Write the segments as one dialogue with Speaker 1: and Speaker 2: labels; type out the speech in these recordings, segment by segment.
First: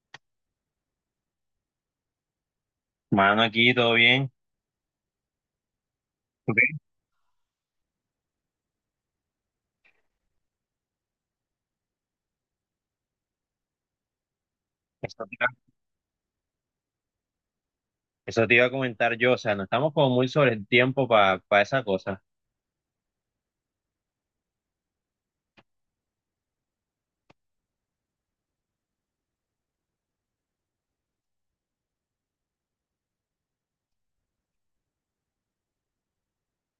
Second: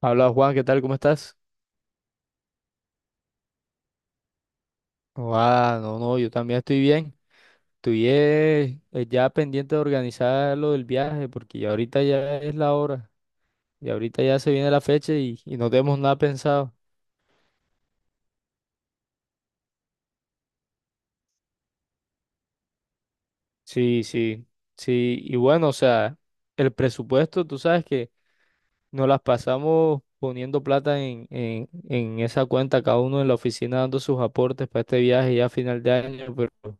Speaker 1: Habla Juan, ¿qué tal? ¿Cómo estás?
Speaker 2: Mano, aquí todo bien.
Speaker 1: Ah, no, no, yo
Speaker 2: Ok.
Speaker 1: también estoy bien. Estoy ya pendiente de organizar lo del viaje porque ya ahorita ya es la hora y ahorita ya se viene la fecha
Speaker 2: Eso te
Speaker 1: y,
Speaker 2: iba,
Speaker 1: y no tenemos nada pensado.
Speaker 2: eso te iba a comentar yo, o sea, no estamos como muy sobre el tiempo para esa cosa.
Speaker 1: Sí, sí, sí. Y bueno, o sea, el presupuesto, tú sabes que nos las pasamos poniendo plata en esa cuenta, cada uno en la oficina dando sus aportes para este viaje ya a final de año, pero,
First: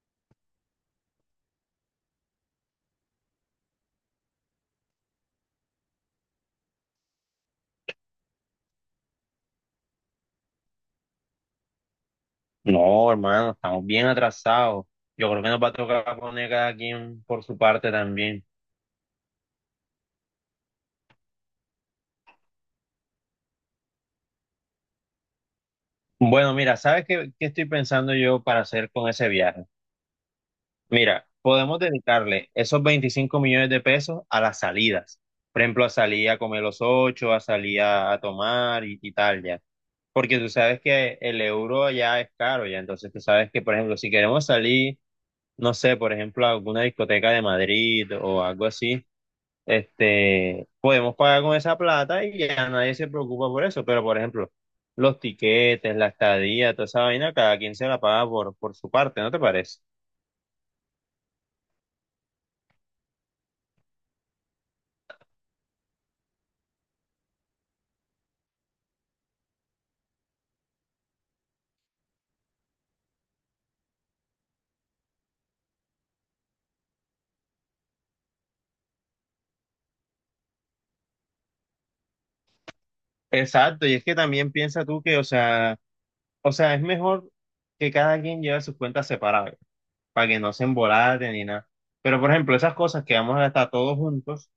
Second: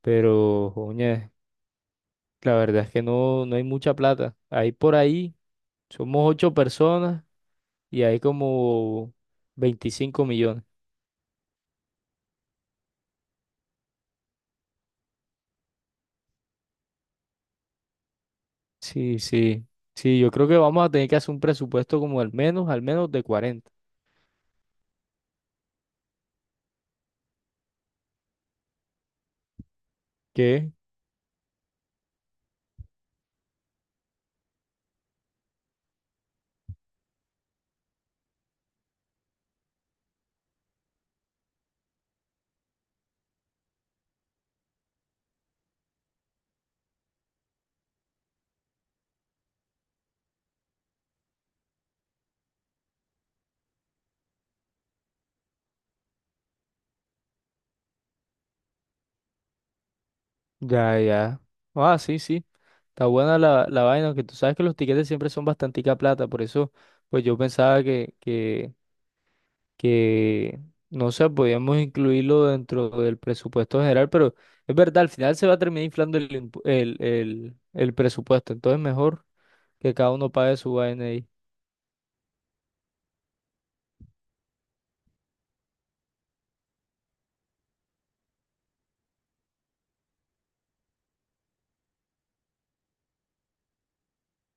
Speaker 1: pero, oye, la verdad es que no, no hay mucha plata. Hay por ahí. Somos ocho personas y hay como 25 millones.
Speaker 2: No, hermano, estamos bien atrasados. Yo creo que nos va a tocar poner cada quien por su parte también.
Speaker 1: Sí, sí. Sí, yo creo que vamos a tener que hacer un presupuesto como al menos de 40.
Speaker 2: Bueno, mira, ¿sabes qué estoy pensando yo para hacer con ese viaje?
Speaker 1: ¿Qué?
Speaker 2: Mira, podemos dedicarle esos 25 millones de pesos a las salidas. Por ejemplo, a salir a comer los ocho, a salir a tomar y tal, ya. Porque tú sabes que el euro ya es caro, ya. Entonces tú sabes que, por ejemplo, si queremos salir, no sé, por ejemplo, a alguna discoteca de Madrid o algo así, este, podemos pagar con esa plata y ya nadie se preocupa por eso. Pero, por ejemplo, los tiquetes, la estadía, toda esa vaina, cada quien se la paga por su parte, ¿no te parece?
Speaker 1: Ya, ya. Ah, sí, sí. Está buena la vaina, que tú sabes que los tiquetes siempre son bastantica plata, por eso, pues yo pensaba que, no sé, podíamos incluirlo dentro del presupuesto general, pero es verdad, al final se va a terminar inflando el, impu- el presupuesto, entonces mejor que cada uno pague su vaina ahí.
Speaker 2: Exacto, y es que también piensa tú que, o sea, es mejor que cada quien lleve sus cuentas separadas, para que no se embolaten ni nada. Pero, por ejemplo, esas cosas que vamos a gastar todos juntos,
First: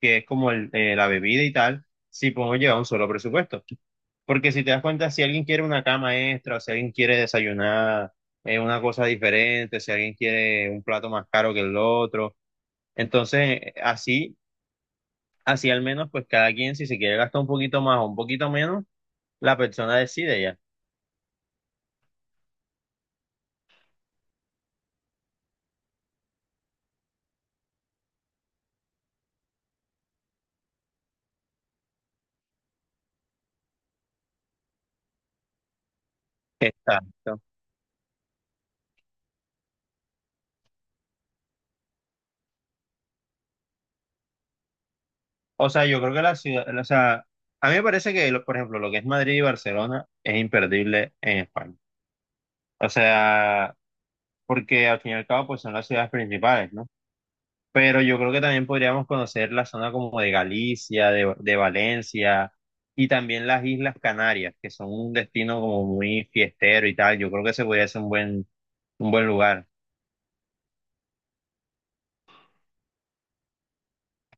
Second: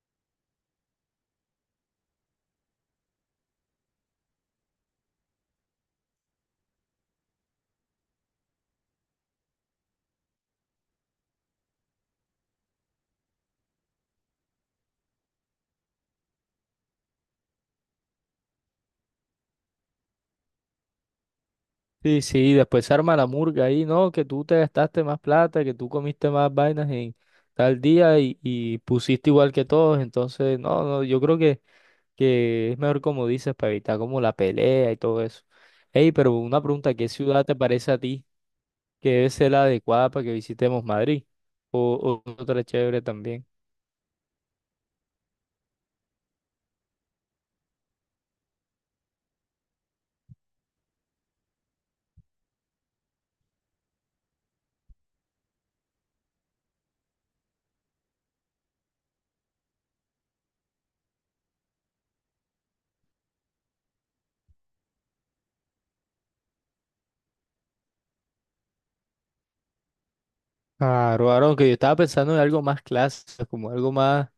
Speaker 2: que es como el, la bebida y tal, sí podemos llevar un solo presupuesto. Porque si te das cuenta, si alguien quiere una cama extra, o si alguien quiere desayunar una cosa diferente, si alguien quiere un plato más caro que el otro, entonces, así, así al menos, pues cada quien, si se quiere gastar un poquito más o un poquito menos, la persona decide ya.
Speaker 1: Sí, sí, después arma la murga ahí, ¿no? Que tú te gastaste más plata, que tú comiste más vainas en tal día y pusiste igual que todos, entonces, no, no, yo creo que es mejor como dices, para evitar como la pelea y todo eso. Ey, pero una pregunta, ¿qué
Speaker 2: Exacto.
Speaker 1: ciudad te parece a ti que debe ser la adecuada para que visitemos Madrid? O otra chévere también.
Speaker 2: O sea, yo creo que la ciudad, o sea, a mí me parece que, por ejemplo, lo que es Madrid y Barcelona es imperdible en España. O sea, porque al fin y al cabo, pues son las ciudades principales, ¿no? Pero yo creo que también podríamos conocer la zona como de Galicia, de Valencia y también las Islas Canarias, que son un destino como muy fiestero y tal. Yo creo que ese podría ser un un buen lugar.
Speaker 1: Claro, Aaron, que yo estaba pensando en algo más clásico, como algo más,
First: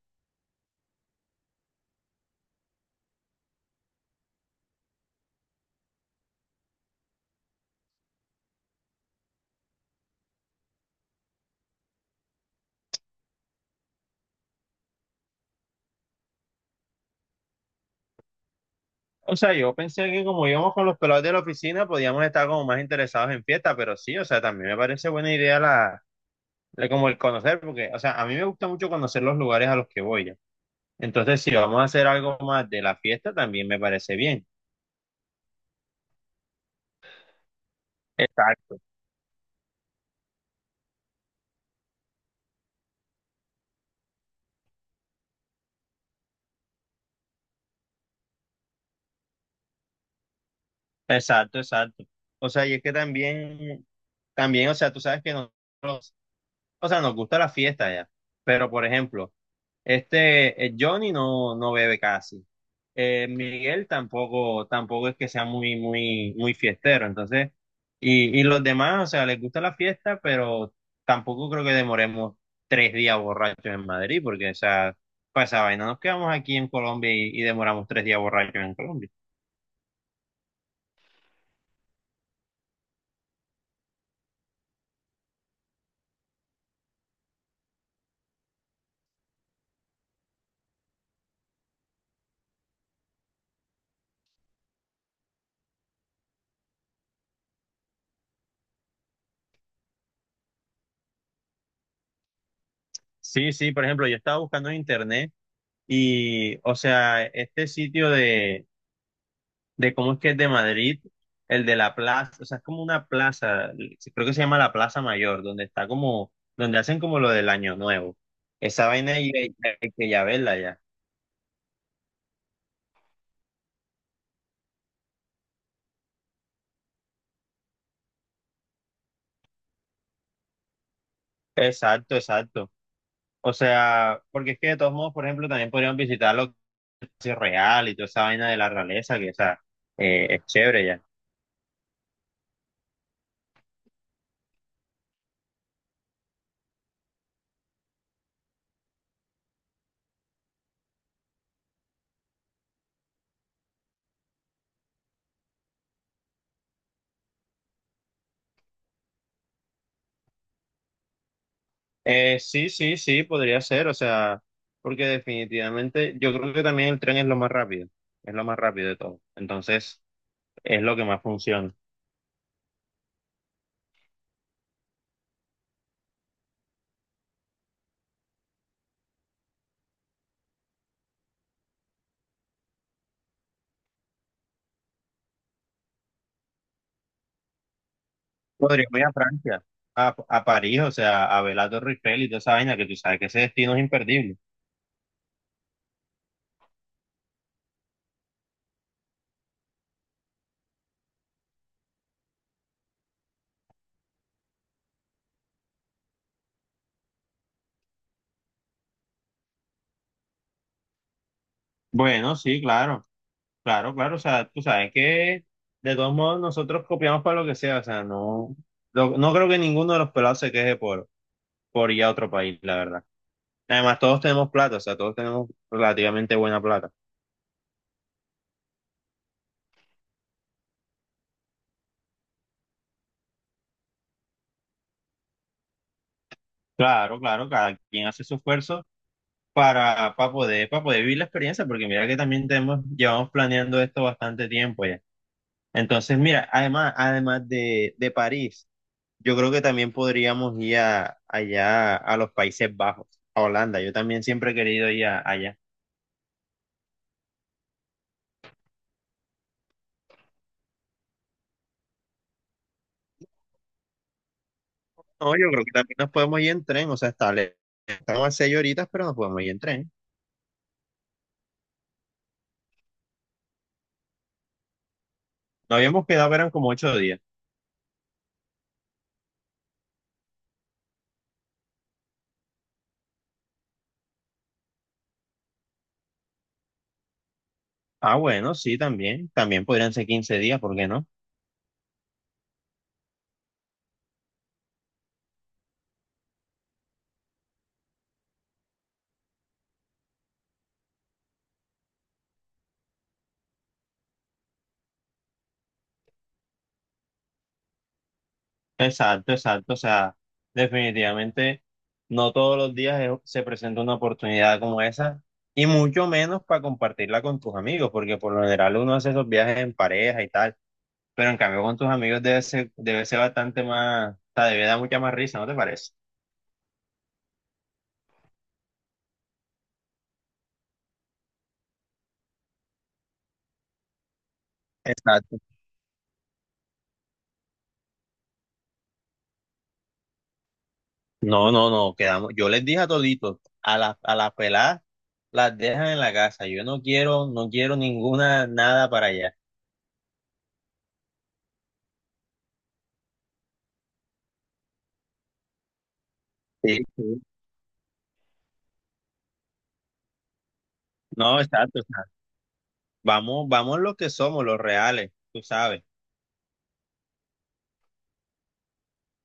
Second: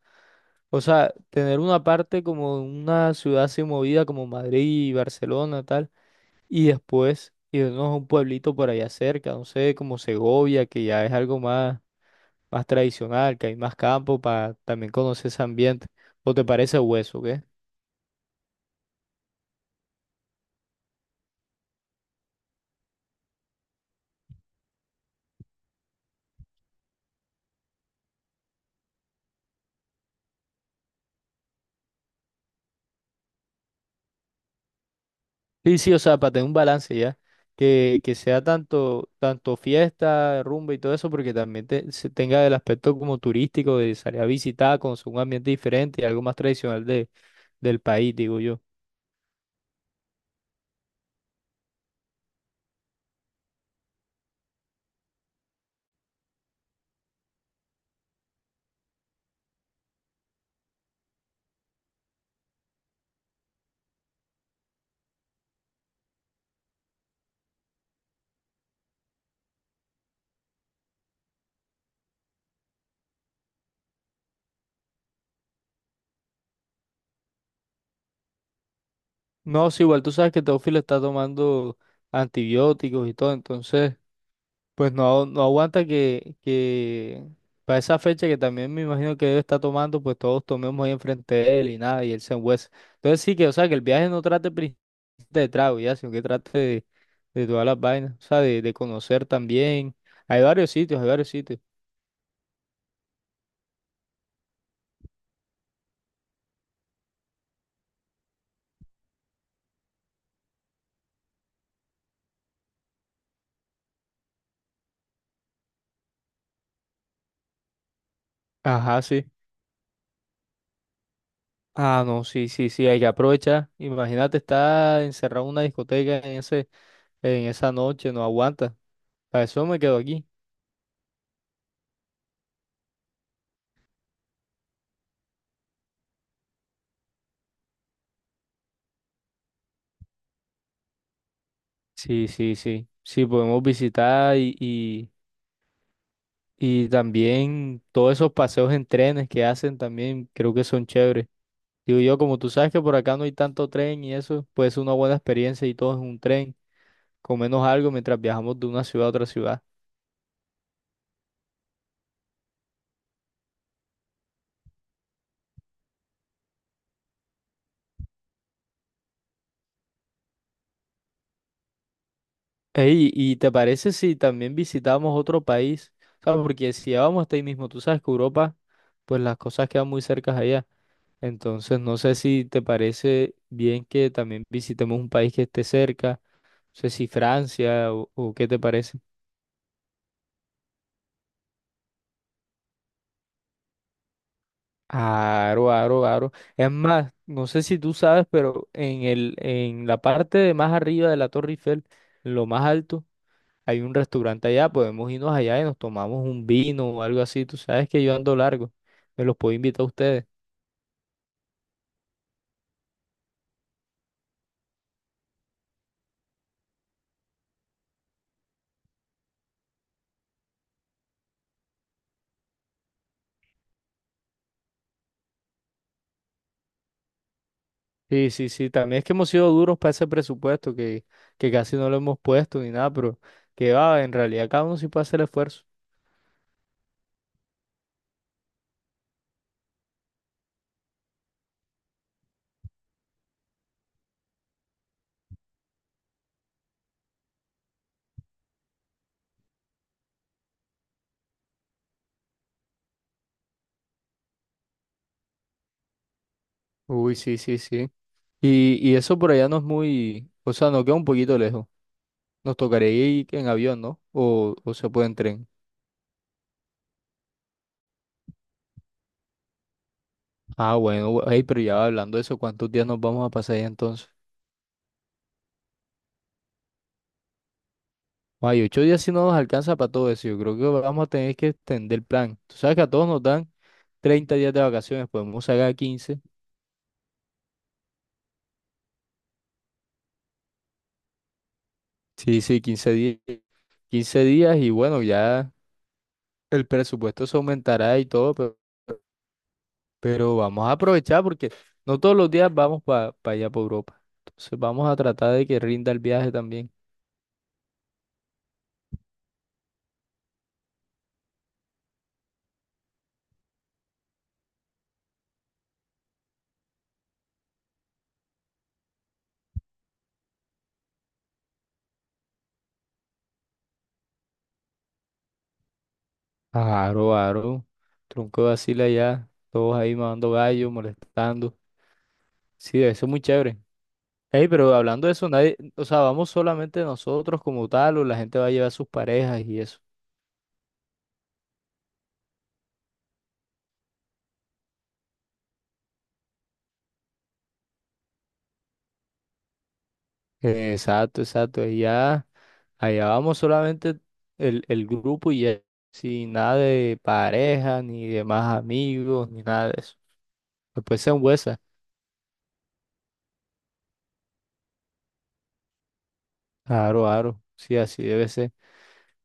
Speaker 1: o sea, tener una parte como una ciudad así movida como Madrid y Barcelona, tal y después irnos a un pueblito por allá cerca, no sé, como Segovia, que ya es algo más, más tradicional, que hay más campo para también conocer ese ambiente. ¿O te parece hueso, qué?
Speaker 2: O sea, yo pensé que como íbamos con los pelados de la oficina, podíamos estar como más interesados en fiesta, pero sí, o sea, también me parece buena idea como el conocer, porque, o sea, a mí me gusta mucho conocer los lugares a los que voy ya. Entonces, si vamos a hacer algo más de la fiesta, también me parece bien.
Speaker 1: Sí, sí, o sea, para tener un balance ya, que sea
Speaker 2: Exacto.
Speaker 1: tanto, tanto fiesta, rumba y todo eso, porque también se tenga el aspecto como turístico de salir a visitar, conocer un ambiente diferente y algo más tradicional del país, digo yo.
Speaker 2: Exacto. O sea, y es que también, o sea, tú sabes que nos, o sea, nos gusta la fiesta ya, pero por ejemplo, este, Johnny no bebe casi. Miguel tampoco es que sea muy, muy, muy fiestero. Entonces, y los demás, o sea, les gusta la fiesta, pero tampoco creo que demoremos 3 días borrachos en Madrid, porque, o sea, para esa vaina, nos quedamos aquí en Colombia y demoramos 3 días borrachos en Colombia.
Speaker 1: No, sí, igual tú sabes que Teófilo está tomando antibióticos y todo, entonces... Pues no, no aguanta que para esa fecha que también me imagino que él está tomando, pues todos tomemos ahí enfrente de él y nada, y él se enhuesa. Entonces sí que, o sea, que el viaje no trate de trago, ya, sino que trate de todas las vainas, o sea, de conocer también. Hay varios sitios, hay varios sitios.
Speaker 2: Sí, sí, por ejemplo, yo estaba buscando en internet y, o sea, este sitio de cómo es que es de Madrid, el de la plaza, o sea, es como una plaza, creo que se llama la Plaza Mayor, donde está como, donde hacen como lo del Año Nuevo. Esa
Speaker 1: Ajá,
Speaker 2: vaina
Speaker 1: sí.
Speaker 2: hay que ya verla ya.
Speaker 1: Ah, no, sí, sí, sí, hay que aprovechar. Imagínate estar encerrado en una discoteca en esa noche, no aguanta. Para eso me quedo aquí.
Speaker 2: Exacto. O sea, porque es que de todos modos, por ejemplo, también podríamos visitar lo que es real y toda esa vaina de la realeza, que o sea, es chévere ya.
Speaker 1: Sí, sí, sí. Sí, podemos visitar y también todos esos paseos en trenes que hacen también creo que son chéveres. Digo yo, como tú sabes que por acá no hay tanto tren y eso, puede ser una buena experiencia y todo es un tren, menos algo mientras viajamos de una ciudad a otra ciudad.
Speaker 2: Sí, sí, sí, podría ser, o sea, porque definitivamente yo creo que también el tren es lo más rápido, es lo más rápido de todo. Entonces, es lo que más funciona.
Speaker 1: Ey, ¿y te parece si también visitamos otro país? O sea, porque si ya vamos hasta ahí mismo, tú sabes que Europa, pues las cosas quedan muy cercas allá. Entonces, no sé si te parece bien que también visitemos un país que esté cerca, no sé si Francia o qué te
Speaker 2: Podríamos
Speaker 1: parece.
Speaker 2: ir a Francia, a París, o sea, a ver la Torre Eiffel y toda esa vaina, que tú sabes que ese destino es imperdible.
Speaker 1: Aro, aro, aro. Es más, no sé si tú sabes, pero en la parte de más arriba de la Torre Eiffel, en lo más alto, hay un restaurante allá. Podemos irnos allá y nos tomamos un vino o algo así. Tú sabes que yo ando largo. Me los puedo invitar a ustedes.
Speaker 2: Bueno, sí, claro, o sea, tú sabes que de todos modos nosotros copiamos para lo que sea, o sea, no, no creo que ninguno de los pelados se queje por ir a otro país, la verdad. Además, todos tenemos plata, o sea, todos tenemos relativamente buena plata.
Speaker 1: Sí, sí, sí. También es que hemos sido duros para ese presupuesto que casi no lo hemos puesto ni nada, pero que va, en realidad cada uno sí puede hacer el esfuerzo.
Speaker 2: Claro, cada quien hace su esfuerzo para poder vivir la experiencia, porque mira que también tenemos, llevamos planeando esto bastante tiempo ya. Entonces, mira, además, además de París, yo creo que también podríamos ir allá a los Países Bajos, a Holanda. Yo también siempre he querido ir allá.
Speaker 1: Uy, sí, sí, sí. Y eso por allá no es muy, o sea, nos queda un poquito lejos. Nos tocaría ir en avión, ¿no? O se puede en
Speaker 2: No,
Speaker 1: tren.
Speaker 2: yo creo que también nos podemos ir en tren, o sea, estamos a 6 horitas, pero nos podemos ir en tren.
Speaker 1: Ah, bueno, ey, pero ya hablando de eso, ¿cuántos días nos vamos a pasar allá entonces?
Speaker 2: No habíamos quedado, que eran como 8 días.
Speaker 1: Ay, 8 días si no nos alcanza para todo eso. Yo creo que vamos a tener que extender el plan. Tú sabes que a todos nos dan 30 días de vacaciones, podemos sacar 15.
Speaker 2: Ah, bueno, sí, también. También podrían ser 15 días, ¿por qué no?
Speaker 1: Sí, sí, 15 días. 15 días y bueno, ya el presupuesto se aumentará y todo, pero, vamos a aprovechar porque no todos los días vamos para allá, para Europa. Entonces vamos a tratar de que rinda el viaje también.
Speaker 2: Exacto. O sea, definitivamente no todos los días se presenta una oportunidad como esa y mucho menos para compartirla con tus amigos, porque por lo general uno hace esos viajes en pareja y tal, pero en cambio con tus amigos debe ser bastante más, o sea, debe dar mucha más risa, ¿no te parece?
Speaker 1: Aro, aro. Tronco de asila ya. Todos ahí mandando gallo, molestando. Sí, eso es muy chévere. Ey, pero hablando de eso,
Speaker 2: Exacto.
Speaker 1: nadie, o sea, vamos solamente nosotros como tal, o la gente va a llevar sus parejas y eso.
Speaker 2: No, quedamos. Yo les dije a toditos, a las peladas las dejan en la casa. Yo no quiero, no quiero ninguna nada para allá.
Speaker 1: Exacto, exacto. Y ya, allá vamos solamente el grupo y ya. Sin nada
Speaker 2: Sí,
Speaker 1: de
Speaker 2: sí.
Speaker 1: pareja, ni de más amigos, ni nada de eso. Después se
Speaker 2: No,
Speaker 1: huesa.
Speaker 2: exacto. Vamos, vamos los que somos, los reales, tú sabes.
Speaker 1: Aro, aro. Sí, así debe ser.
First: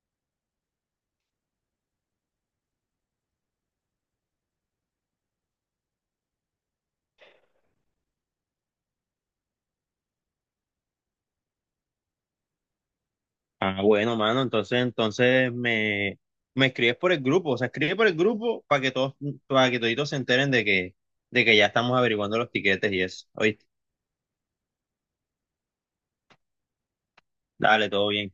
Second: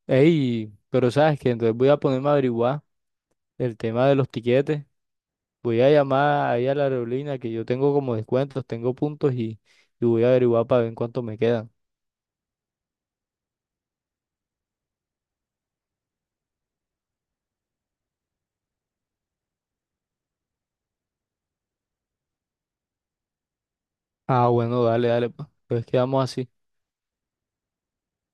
Speaker 1: Ey, pero sabes que entonces voy a ponerme a averiguar el tema de los tiquetes. Voy a llamar ahí a la aerolínea que yo tengo como descuentos, tengo puntos y voy a averiguar para ver en cuánto me quedan.
Speaker 2: Ah, bueno, mano, entonces, entonces me escribes por el grupo, o sea, escribe por el grupo para que todos, para que toditos se enteren de que ya estamos averiguando los tiquetes y eso. Oíste,
Speaker 1: Ah, bueno, dale, dale, pues. Entonces quedamos así.
Speaker 2: dale, todo bien.